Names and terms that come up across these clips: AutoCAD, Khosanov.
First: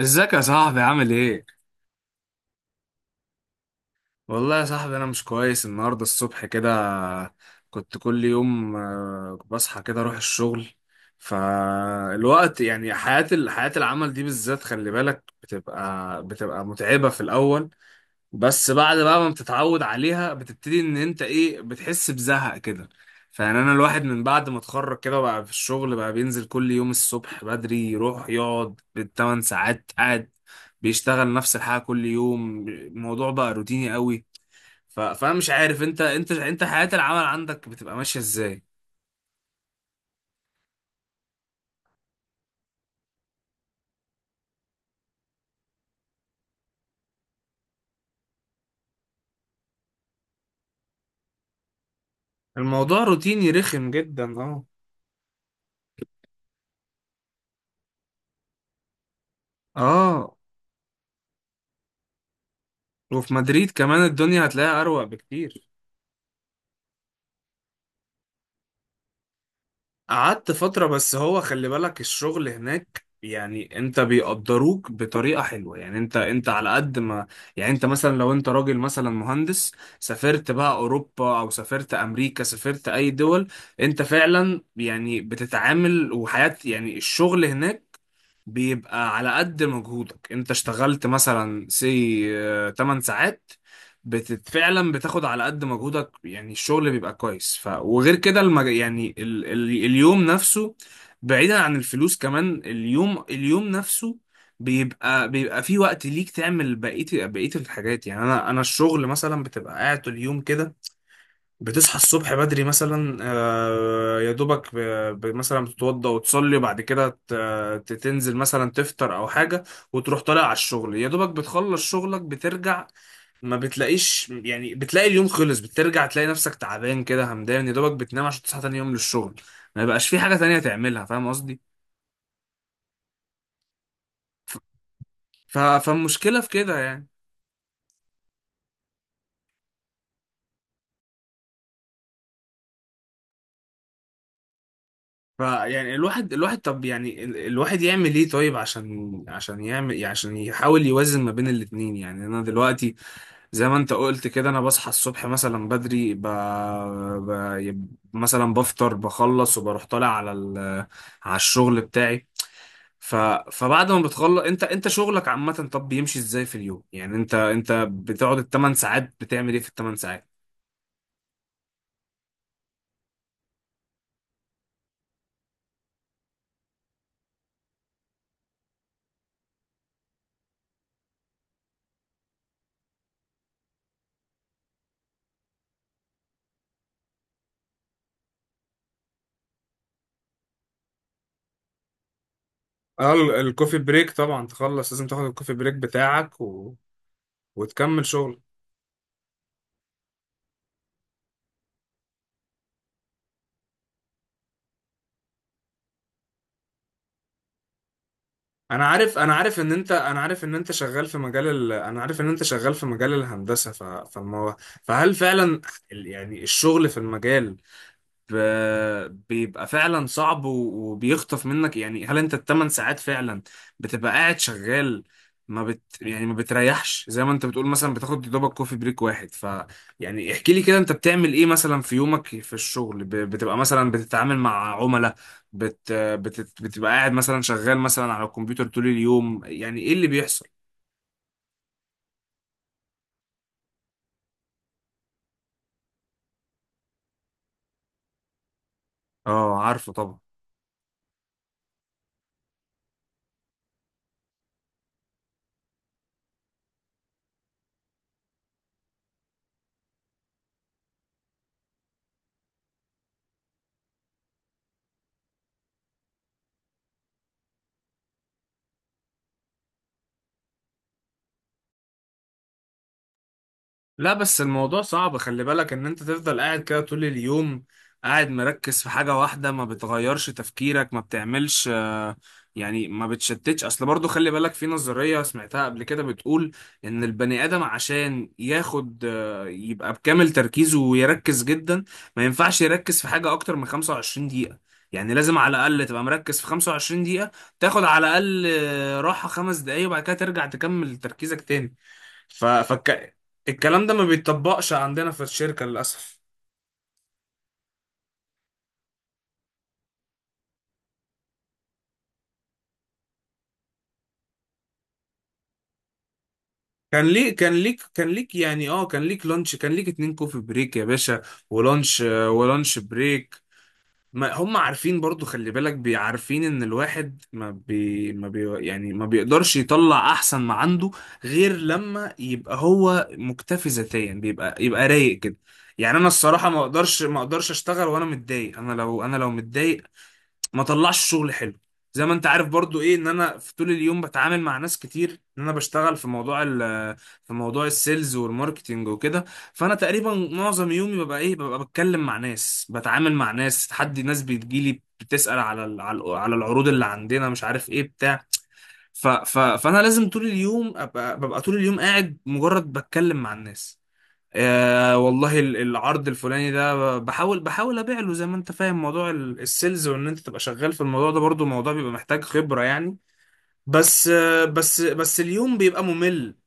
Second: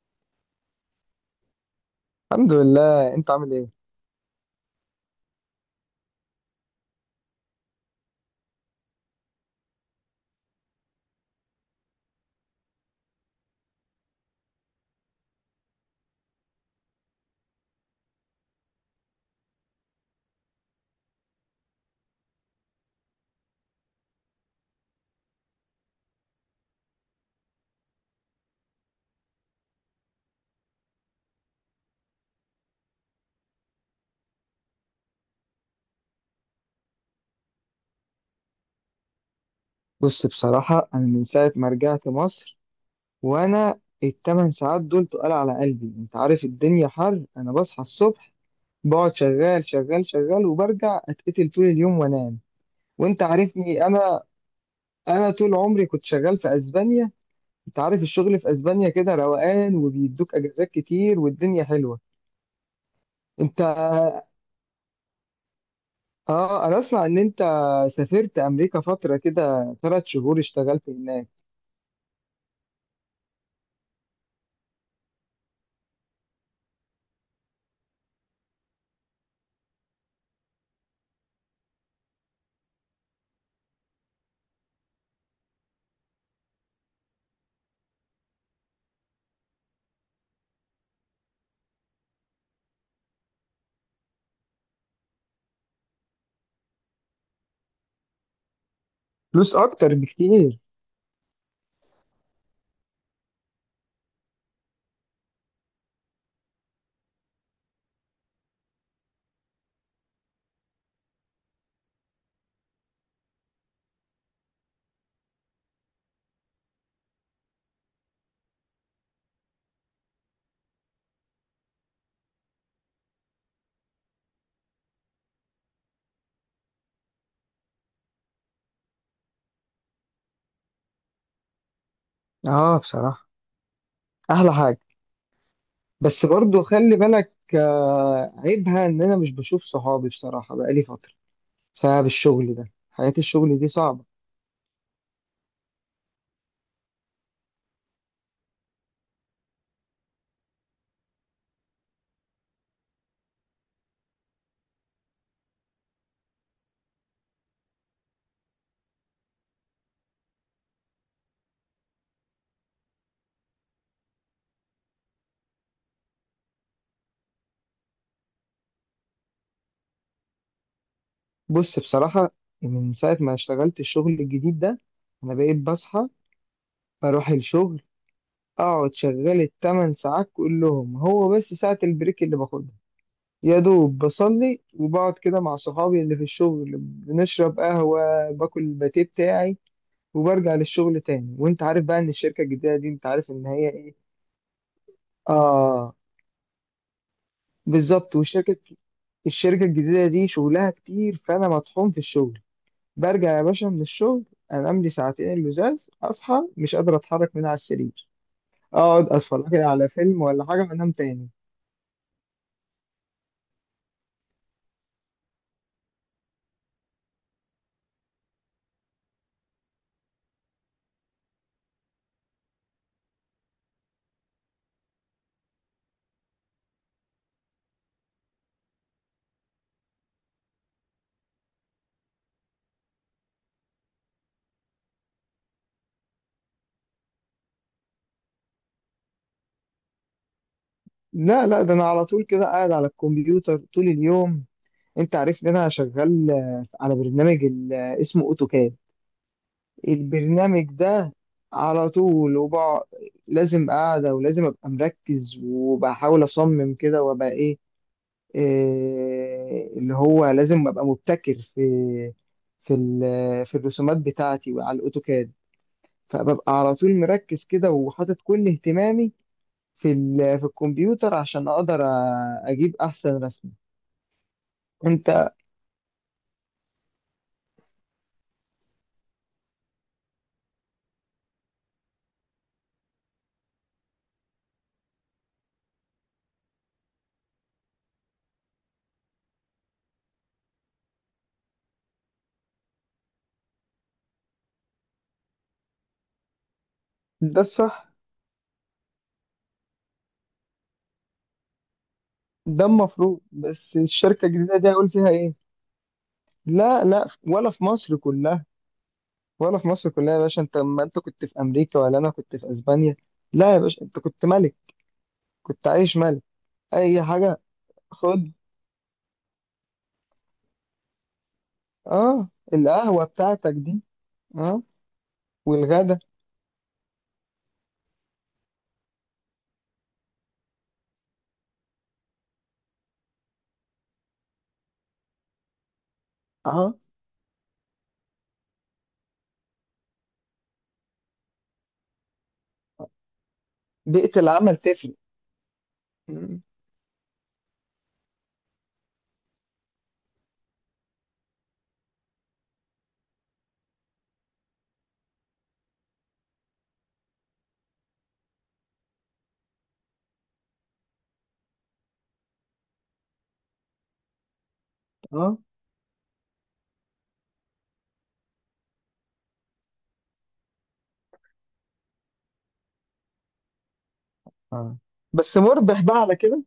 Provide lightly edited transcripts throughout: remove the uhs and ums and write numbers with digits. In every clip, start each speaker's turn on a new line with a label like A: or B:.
A: ازيك يا صاحبي، عامل ايه؟
B: الحمد لله. انت عامل ايه؟
A: والله يا صاحبي، انا مش كويس النهارده الصبح كده. كنت كل يوم بصحى كده اروح الشغل. فالوقت يعني، حياة العمل دي بالذات، خلي بالك بتبقى متعبة في الاول. بس بعد بقى ما بتتعود عليها، بتبتدي ان انت ايه، بتحس بزهق كده. فيعني انا الواحد من بعد ما اتخرج كده، بقى في الشغل بقى بينزل كل يوم الصبح بدري يروح يقعد بالثمان ساعات قاعد بيشتغل نفس الحاجة كل يوم، الموضوع بقى روتيني قوي. فانا مش عارف، انت حياة العمل عندك بتبقى ماشية ازاي؟
B: بص، بصراحة انا من ساعة ما رجعت مصر، وانا الـ 8 ساعات دول تقال على قلبي. انت عارف الدنيا حر، انا بصحى الصبح بقعد شغال شغال شغال وبرجع اتقتل طول اليوم وانام.
A: الموضوع
B: وانت
A: روتيني
B: عارفني
A: رخم
B: انا،
A: جدا، اه.
B: انا طول عمري كنت شغال في اسبانيا، انت عارف الشغل في اسبانيا كده روقان
A: اه،
B: وبيدوك اجازات كتير والدنيا حلوة.
A: وفي
B: انت
A: مدريد كمان الدنيا هتلاقيها اروق بكتير.
B: اه، انا اسمع ان انت سافرت امريكا فترة كده، 3 شهور
A: قعدت فترة،
B: اشتغلت
A: بس
B: هناك.
A: هو خلي بالك الشغل هناك يعني انت بيقدروك بطريقة حلوة، يعني انت على قد ما، يعني انت مثلا لو انت راجل مثلا مهندس، سافرت بقى اوروبا او سافرت امريكا، سافرت اي دول، انت فعلا يعني بتتعامل وحياة، يعني الشغل هناك بيبقى على قد مجهودك. انت اشتغلت مثلا سي 8 ساعات، فعلا بتاخد على قد مجهودك، يعني الشغل بيبقى كويس، ف وغير كده يعني
B: فلوس اكتر
A: اليوم
B: بكتير.
A: نفسه. بعيدا عن الفلوس كمان، اليوم نفسه بيبقى في وقت ليك تعمل بقية الحاجات. يعني انا الشغل مثلا بتبقى قاعد طول اليوم كده. بتصحى الصبح بدري مثلا، يا دوبك مثلا بتتوضى وتصلي، وبعد كده ت- تنزل مثلا تفطر او حاجة، وتروح طالع على الشغل. يا دوبك بتخلص شغلك بترجع، ما بتلاقيش، يعني بتلاقي اليوم خلص، بترجع تلاقي نفسك تعبان كده همدان، يا دوبك بتنام عشان تصحى تاني يوم للشغل. ما يبقاش في حاجة تانية تعملها، فاهم قصدي؟
B: اه بصراحة احلى حاجة. بس
A: فالمشكلة في
B: برضو
A: كده
B: خلي
A: يعني.
B: بالك، عيبها ان انا مش بشوف صحابي بصراحة، بقالي فترة بسبب الشغل ده. حياة الشغل دي صعبة.
A: فيعني الواحد طب يعني الواحد يعمل ايه طيب؟ عشان يعمل، عشان يحاول يوازن ما بين الاتنين. يعني انا دلوقتي، زي ما انت قلت كده، انا بصحى الصبح مثلا بدري، مثلا بفطر بخلص، وبروح طالع على على الشغل بتاعي. ف... فبعد ما بتخلص انت شغلك عامة، طب بيمشي ازاي في اليوم؟ يعني انت بتقعد الثمان ساعات بتعمل ايه في الثمان ساعات؟
B: بص بصراحة، من ساعة ما اشتغلت الشغل الجديد ده انا بقيت بصحى اروح الشغل، اقعد شغال الـ 8 ساعات كلهم. هو بس ساعة البريك اللي باخدها، يا دوب بصلي وبقعد كده مع صحابي اللي في الشغل، بنشرب قهوة باكل الباتيه بتاعي وبرجع للشغل تاني. وانت عارف بقى ان الشركه الجديده دي، انت
A: اه،
B: عارف ان هي
A: الكوفي
B: ايه.
A: بريك طبعا، تخلص لازم تاخد الكوفي بريك
B: اه
A: بتاعك وتكمل
B: بالظبط.
A: شغل.
B: والشركه، الشركه الجديده دي شغلها كتير، فانا مطحون في الشغل. برجع يا باشا من الشغل انام لي ساعتين اللزاز، اصحى مش قادر اتحرك من على السرير، اقعد اتفرج لي على
A: انا
B: فيلم
A: عارف
B: ولا
A: ان
B: حاجه
A: انت
B: وانام
A: شغال في
B: تاني.
A: مجال انا عارف ان انت شغال في مجال الهندسة. ف... فما فهل فعلا يعني الشغل في المجال بيبقى فعلا صعب وبيخطف منك؟ يعني هل انت الثمان ساعات فعلا بتبقى قاعد شغال؟ ما بت يعني ما بتريحش، زي ما انت بتقول مثلا بتاخد دوبك كوفي بريك واحد. يعني احكي لي كده، انت بتعمل ايه مثلا في يومك في الشغل؟ بتبقى مثلا بتتعامل مع عملاء؟ بتبقى قاعد مثلا شغال مثلا على الكمبيوتر طول اليوم؟ يعني ايه اللي بيحصل؟
B: لا لا، ده انا على طول كده قاعد على الكمبيوتر طول اليوم. انت عارف ان انا شغال على برنامج اسمه اوتوكاد.
A: اه، عارفه طبعا.
B: البرنامج ده على طول. وبقعد لازم قاعدة، ولازم أبقى مركز وبحاول أصمم كده، وأبقى إيه اللي هو لازم أبقى مبتكر في في الرسومات بتاعتي وعلى الأوتوكاد. فببقى على طول مركز كده وحاطط كل اهتمامي في الكمبيوتر، عشان أقدر أجيب أحسن رسمة.
A: لا بس الموضوع صعب،
B: أنت
A: خلي بالك ان انت تفضل قاعد كده طول اليوم، قاعد مركز في حاجة واحدة، ما بتغيرش تفكيرك، ما بتعملش. يعني ما بتشتتش اصل. برضو خلي بالك في نظرية سمعتها قبل كده، بتقول ان البني ادم عشان ياخد، يبقى بكامل تركيزه ويركز جدا، ما ينفعش يركز في حاجة اكتر من 25 دقيقة. يعني لازم على الاقل تبقى مركز في 25 دقيقة،
B: ده
A: تاخد
B: الصح.
A: على الاقل راحة 5 دقايق، وبعد كده ترجع تكمل تركيزك تاني. ف...
B: ده
A: فك...
B: المفروض، بس
A: الكلام ده ما
B: الشركة الجديدة دي
A: بيتطبقش
B: هقول فيها
A: عندنا في
B: إيه؟
A: الشركة، للأسف.
B: لا لا، ولا في مصر كلها، ولا في مصر كلها يا باشا. ما انت كنت في امريكا ولا انا كنت في اسبانيا، لا يا باشا انت كنت ملك، كنت عايش ملك اي
A: كان ليك
B: حاجه.
A: كان ليك كان
B: خد،
A: ليك يعني، اه، كان ليك لانش، كان ليك 2 كوفي بريك يا باشا، ولانش،
B: اه
A: ولانش
B: القهوه
A: بريك.
B: بتاعتك دي.
A: ما هم
B: اه
A: عارفين، برضو خلي بالك
B: والغدا.
A: بيعرفين ان الواحد ما بي ما بي يعني ما بيقدرش يطلع احسن ما عنده، غير لما يبقى هو مكتفي ذاتيا، بيبقى رايق كده. يعني انا الصراحة ما
B: اه،
A: اقدرش ما اقدرش اشتغل وانا متضايق. انا لو متضايق، ما طلعش شغل حلو. زي ما انت عارف برضو، ايه، ان انا في طول اليوم
B: بيئه
A: بتعامل
B: العمل
A: مع ناس
B: تفرق.
A: كتير، ان انا بشتغل في
B: مم.
A: موضوع في موضوع السيلز والماركتينج وكده. فانا تقريبا معظم يومي ببقى ايه، ببقى بتكلم مع ناس، بتعامل مع ناس، حد ناس بتجيلي بتسأل على العروض اللي عندنا، مش عارف ايه بتاع. ف ف فانا لازم طول اليوم ببقى طول اليوم قاعد مجرد بتكلم مع الناس،
B: اه،
A: والله، العرض الفلاني ده، بحاول ابيع له. زي ما انت فاهم موضوع السيلز، وان انت تبقى شغال في الموضوع ده، برضو موضوع بيبقى محتاج خبرة يعني. بس، آه
B: اه،
A: بس بس
B: بس
A: اليوم
B: مربح
A: بيبقى
B: بقى على
A: ممل.
B: كده.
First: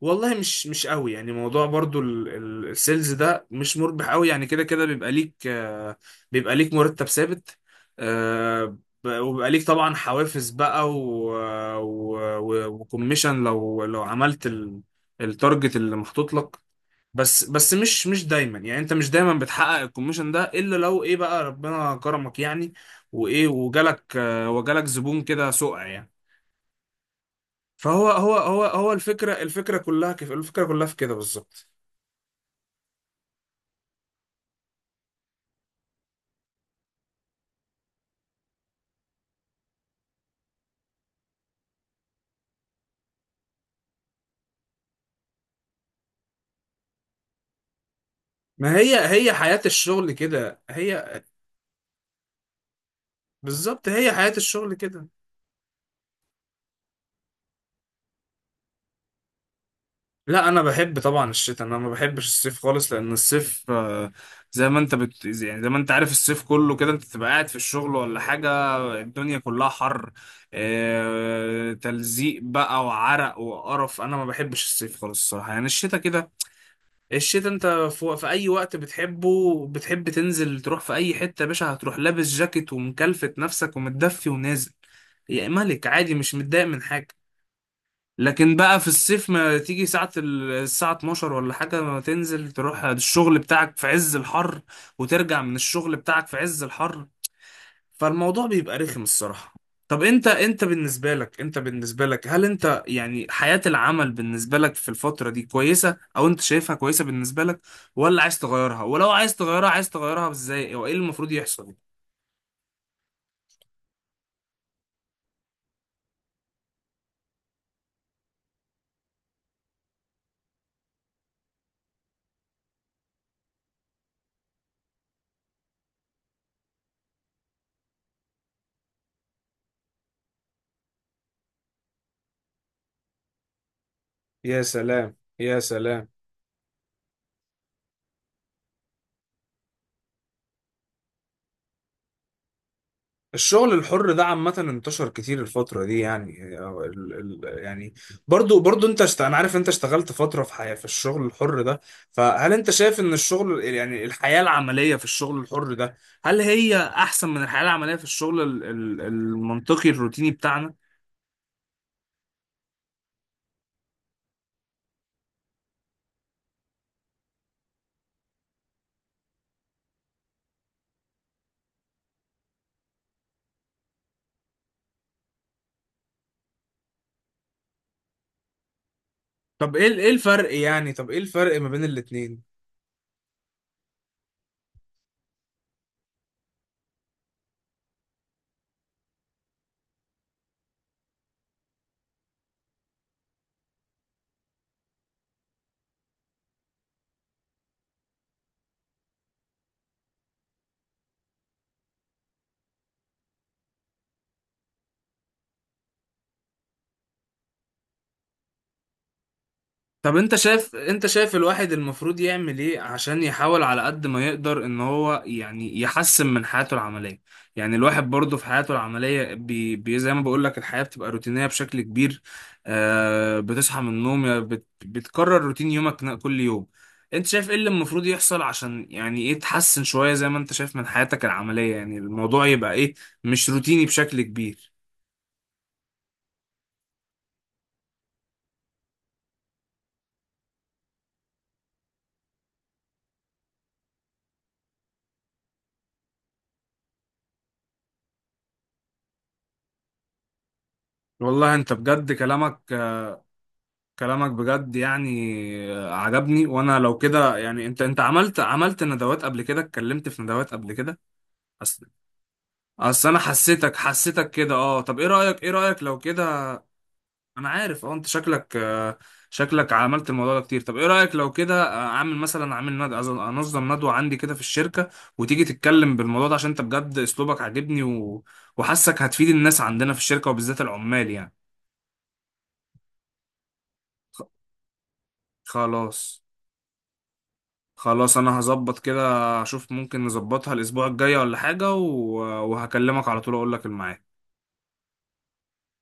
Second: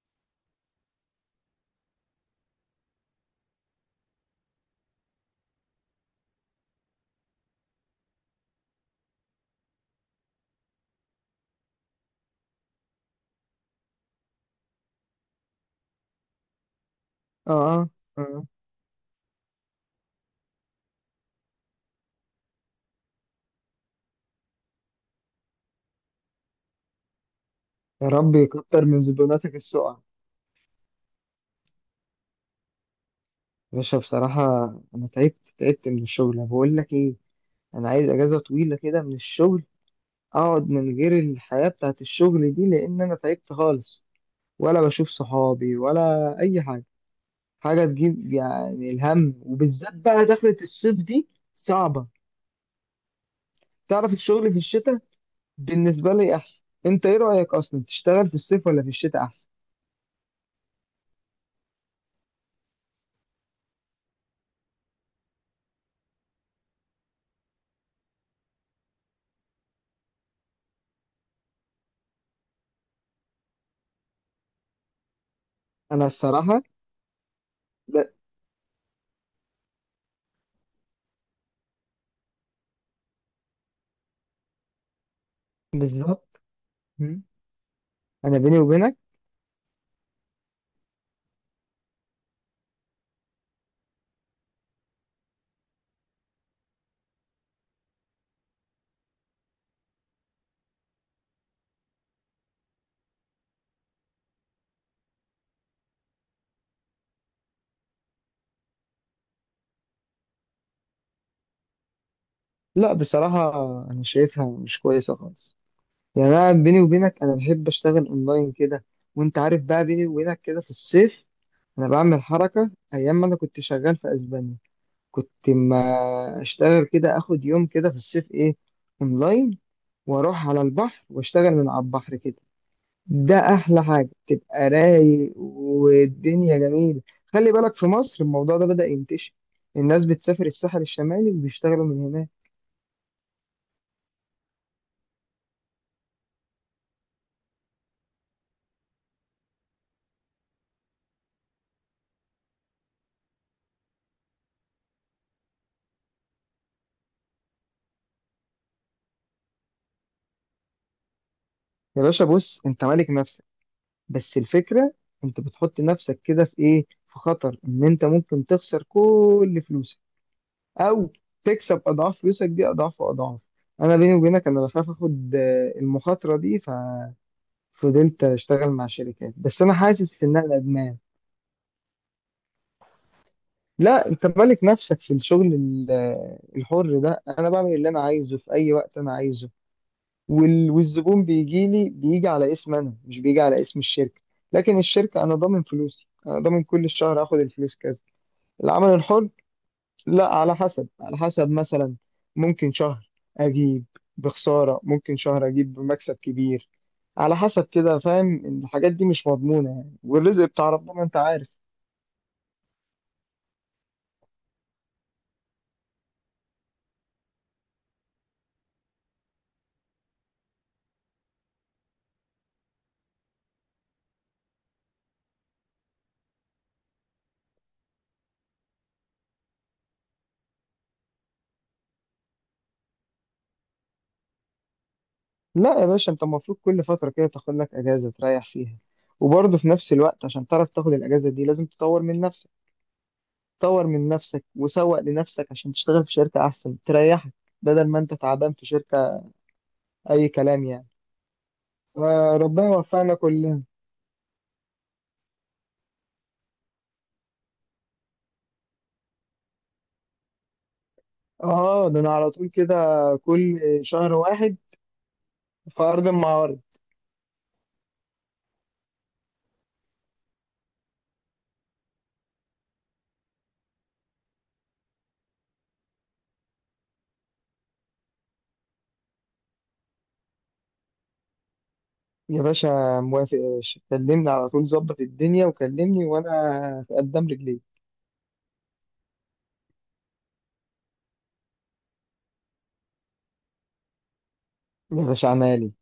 A: والله مش قوي، يعني موضوع برضو السيلز ده مش مربح قوي. يعني كده كده بيبقى ليك، بيبقى ليك مرتب ثابت. آه وبيبقى ليك طبعا حوافز بقى وكوميشن لو عملت التارجت اللي محطوط لك. بس
B: اه،
A: بس
B: اه.
A: مش
B: آه.
A: دايما، يعني انت مش دايما بتحقق الكوميشن ده، الا لو ايه بقى ربنا كرمك يعني، وايه وجالك، وجالك زبون كده سقع يعني.
B: يا
A: فهو،
B: رب
A: هو هو
B: يكتر
A: هو
B: من
A: الفكره
B: زبوناتك
A: الفكره
B: السقع
A: كلها كيف، الفكره كلها في كده بالظبط.
B: يا باشا. بصراحه انا تعبت، تعبت من الشغل. أنا بقول لك ايه، انا عايز اجازه طويله كده من الشغل، اقعد من غير الحياه بتاعت الشغل دي، لان انا تعبت خالص، ولا بشوف صحابي ولا اي حاجه. حاجه تجيب
A: ما
B: يعني
A: هي
B: الهم،
A: حياه
B: وبالذات
A: الشغل
B: بقى دخلة
A: كده،
B: الصيف
A: هي
B: دي. صعبه.
A: بالظبط
B: تعرف
A: هي حياه
B: الشغل في
A: الشغل
B: الشتاء
A: كده.
B: بالنسبه لي احسن. انت ايه رايك، اصلا تشتغل في الصيف ولا في الشتاء احسن؟
A: لا، انا بحب طبعا الشتاء. انا ما بحبش الصيف خالص، لان الصيف، زي ما انت بت... يعني زي ما انت عارف، الصيف كله كده انت تبقى قاعد في الشغل ولا حاجه، الدنيا كلها حر، تلزيق بقى وعرق وقرف. انا ما بحبش الصيف خالص الصراحه، يعني الشتاء
B: انا
A: كده.
B: الصراحه،
A: الشتاء انت
B: لا،
A: في اي وقت بتحبه، بتحب تنزل تروح في اي حته يا باشا، هتروح لابس جاكيت ومكلفت نفسك ومتدفي ونازل يا ملك، عادي مش
B: بالظبط.
A: متضايق من حاجه.
B: مم. انا
A: لكن
B: بيني
A: بقى في
B: وبينك،
A: الصيف، ما تيجي ساعة الساعة 12 ولا حاجة، ما تنزل تروح الشغل بتاعك في عز الحر، وترجع من الشغل بتاعك في عز الحر، فالموضوع بيبقى رخم الصراحة. طب انت بالنسبة لك، هل انت يعني حياة العمل بالنسبة لك في الفترة دي كويسة، او انت شايفها كويسة بالنسبة لك؟ ولا عايز تغيرها؟ ولو عايز تغيرها ازاي، وايه المفروض يحصل؟
B: لا بصراحه انا شايفها مش كويسه خالص. يعني انا بيني وبينك انا بحب اشتغل اونلاين كده. وانت عارف بقى، بيني وبينك كده، في الصيف انا بعمل حركه ايام ما انا كنت شغال في اسبانيا. كنت ما اشتغل كده، اخد يوم كده في الصيف ايه، اونلاين، واروح على البحر واشتغل من على البحر كده. ده احلى حاجه،
A: يا
B: تبقى
A: سلام،
B: رايق
A: يا سلام.
B: والدنيا جميله. خلي بالك في مصر الموضوع ده بدأ ينتشر، الناس بتسافر الساحل الشمالي وبيشتغلوا من هناك.
A: الشغل الحر ده عامة انتشر كتير الفترة دي، يعني، أو ال يعني برضو انا عارف انت اشتغلت فترة في حياة، في الشغل الحر ده. فهل انت شايف ان الشغل، يعني الحياة العملية في الشغل الحر ده، هل هي احسن من الحياة العملية في الشغل ال ال المنطقي الروتيني بتاعنا؟
B: يا باشا بص، انت مالك نفسك، بس الفكره انت بتحط نفسك كده في ايه، في خطر ان انت ممكن تخسر كل فلوسك، او تكسب اضعاف فلوسك دي، اضعاف واضعاف. انا بيني وبينك انا بخاف اخد المخاطره دي، ففضلت اشتغل مع شركات، بس انا
A: طب ايه ايه
B: حاسس انها
A: الفرق يعني؟
B: ادمان.
A: طب ايه الفرق ما بين الاتنين؟
B: لا، انت مالك نفسك في الشغل الحر ده، انا بعمل اللي انا عايزه في اي وقت انا عايزه. والزبون بيجي لي، بيجي على اسم انا، مش بيجي على اسم الشركه. لكن الشركه انا ضامن فلوسي، انا ضامن كل شهر اخد الفلوس كذا. العمل الحر، لا على حسب، مثلا ممكن شهر اجيب بخسارة، ممكن شهر اجيب بمكسب كبير، على حسب كده. فاهم؟ الحاجات دي مش مضمونة يعني،
A: طب انت
B: والرزق بتاع
A: شايف
B: ربنا
A: انت
B: انت
A: شايف
B: عارف.
A: الواحد المفروض يعمل ايه عشان يحاول على قد ما يقدر ان هو يعني يحسن من حياته العملية. يعني الواحد برضه في حياته العملية، بي بي زي ما بقول لك الحياة بتبقى روتينية بشكل كبير. بتصحى من النوم، يا بت بتكرر روتين يومك كل يوم. انت شايف ايه اللي المفروض يحصل عشان، يعني، ايه، تحسن شوية زي ما انت شايف من حياتك العملية، يعني الموضوع يبقى ايه، مش روتيني بشكل كبير؟
B: لا يا باشا، انت المفروض كل فترة كده تاخد لك اجازة تريح فيها، وبرضه في نفس الوقت عشان تعرف تاخد الاجازة دي لازم تطور من نفسك. تطور من نفسك وسوق لنفسك عشان تشتغل في شركة احسن تريحك، بدل ما انت تعبان في شركة اي كلام يعني.
A: والله انت بجد،
B: فربنا يوفقنا كلنا.
A: كلامك بجد يعني عجبني. وانا لو كده، يعني انت عملت ندوات قبل كده، اتكلمت في ندوات قبل كده. اصل
B: اه ده انا على طول كده،
A: اصل انا
B: كل
A: حسيتك
B: شهر
A: حسيتك كده.
B: واحد
A: اه، طب ايه رأيك ايه
B: في
A: رأيك لو
B: ارض
A: كده؟
B: المعارض.
A: انا عارف، اه انت شكلك، شكلك عملت الموضوع ده كتير. طب ايه رأيك لو كده، اعمل مثلا اعمل انظم ندوة عندي كده في الشركة، وتيجي تتكلم بالموضوع ده، عشان انت بجد اسلوبك عاجبني، وحاسك هتفيد الناس عندنا في الشركة، وبالذات العمال يعني.
B: يا باشا موافق يا باشا،
A: خ-
B: كلمني على طول، ظبط الدنيا وكلمني
A: خلاص.
B: وانا في قدام رجليك.
A: خلاص، انا هظبط كده، اشوف ممكن نظبطها الاسبوع الجاي ولا حاجة، وهكلمك على طول اقول لك الميعاد.
B: يا باشا عنالي.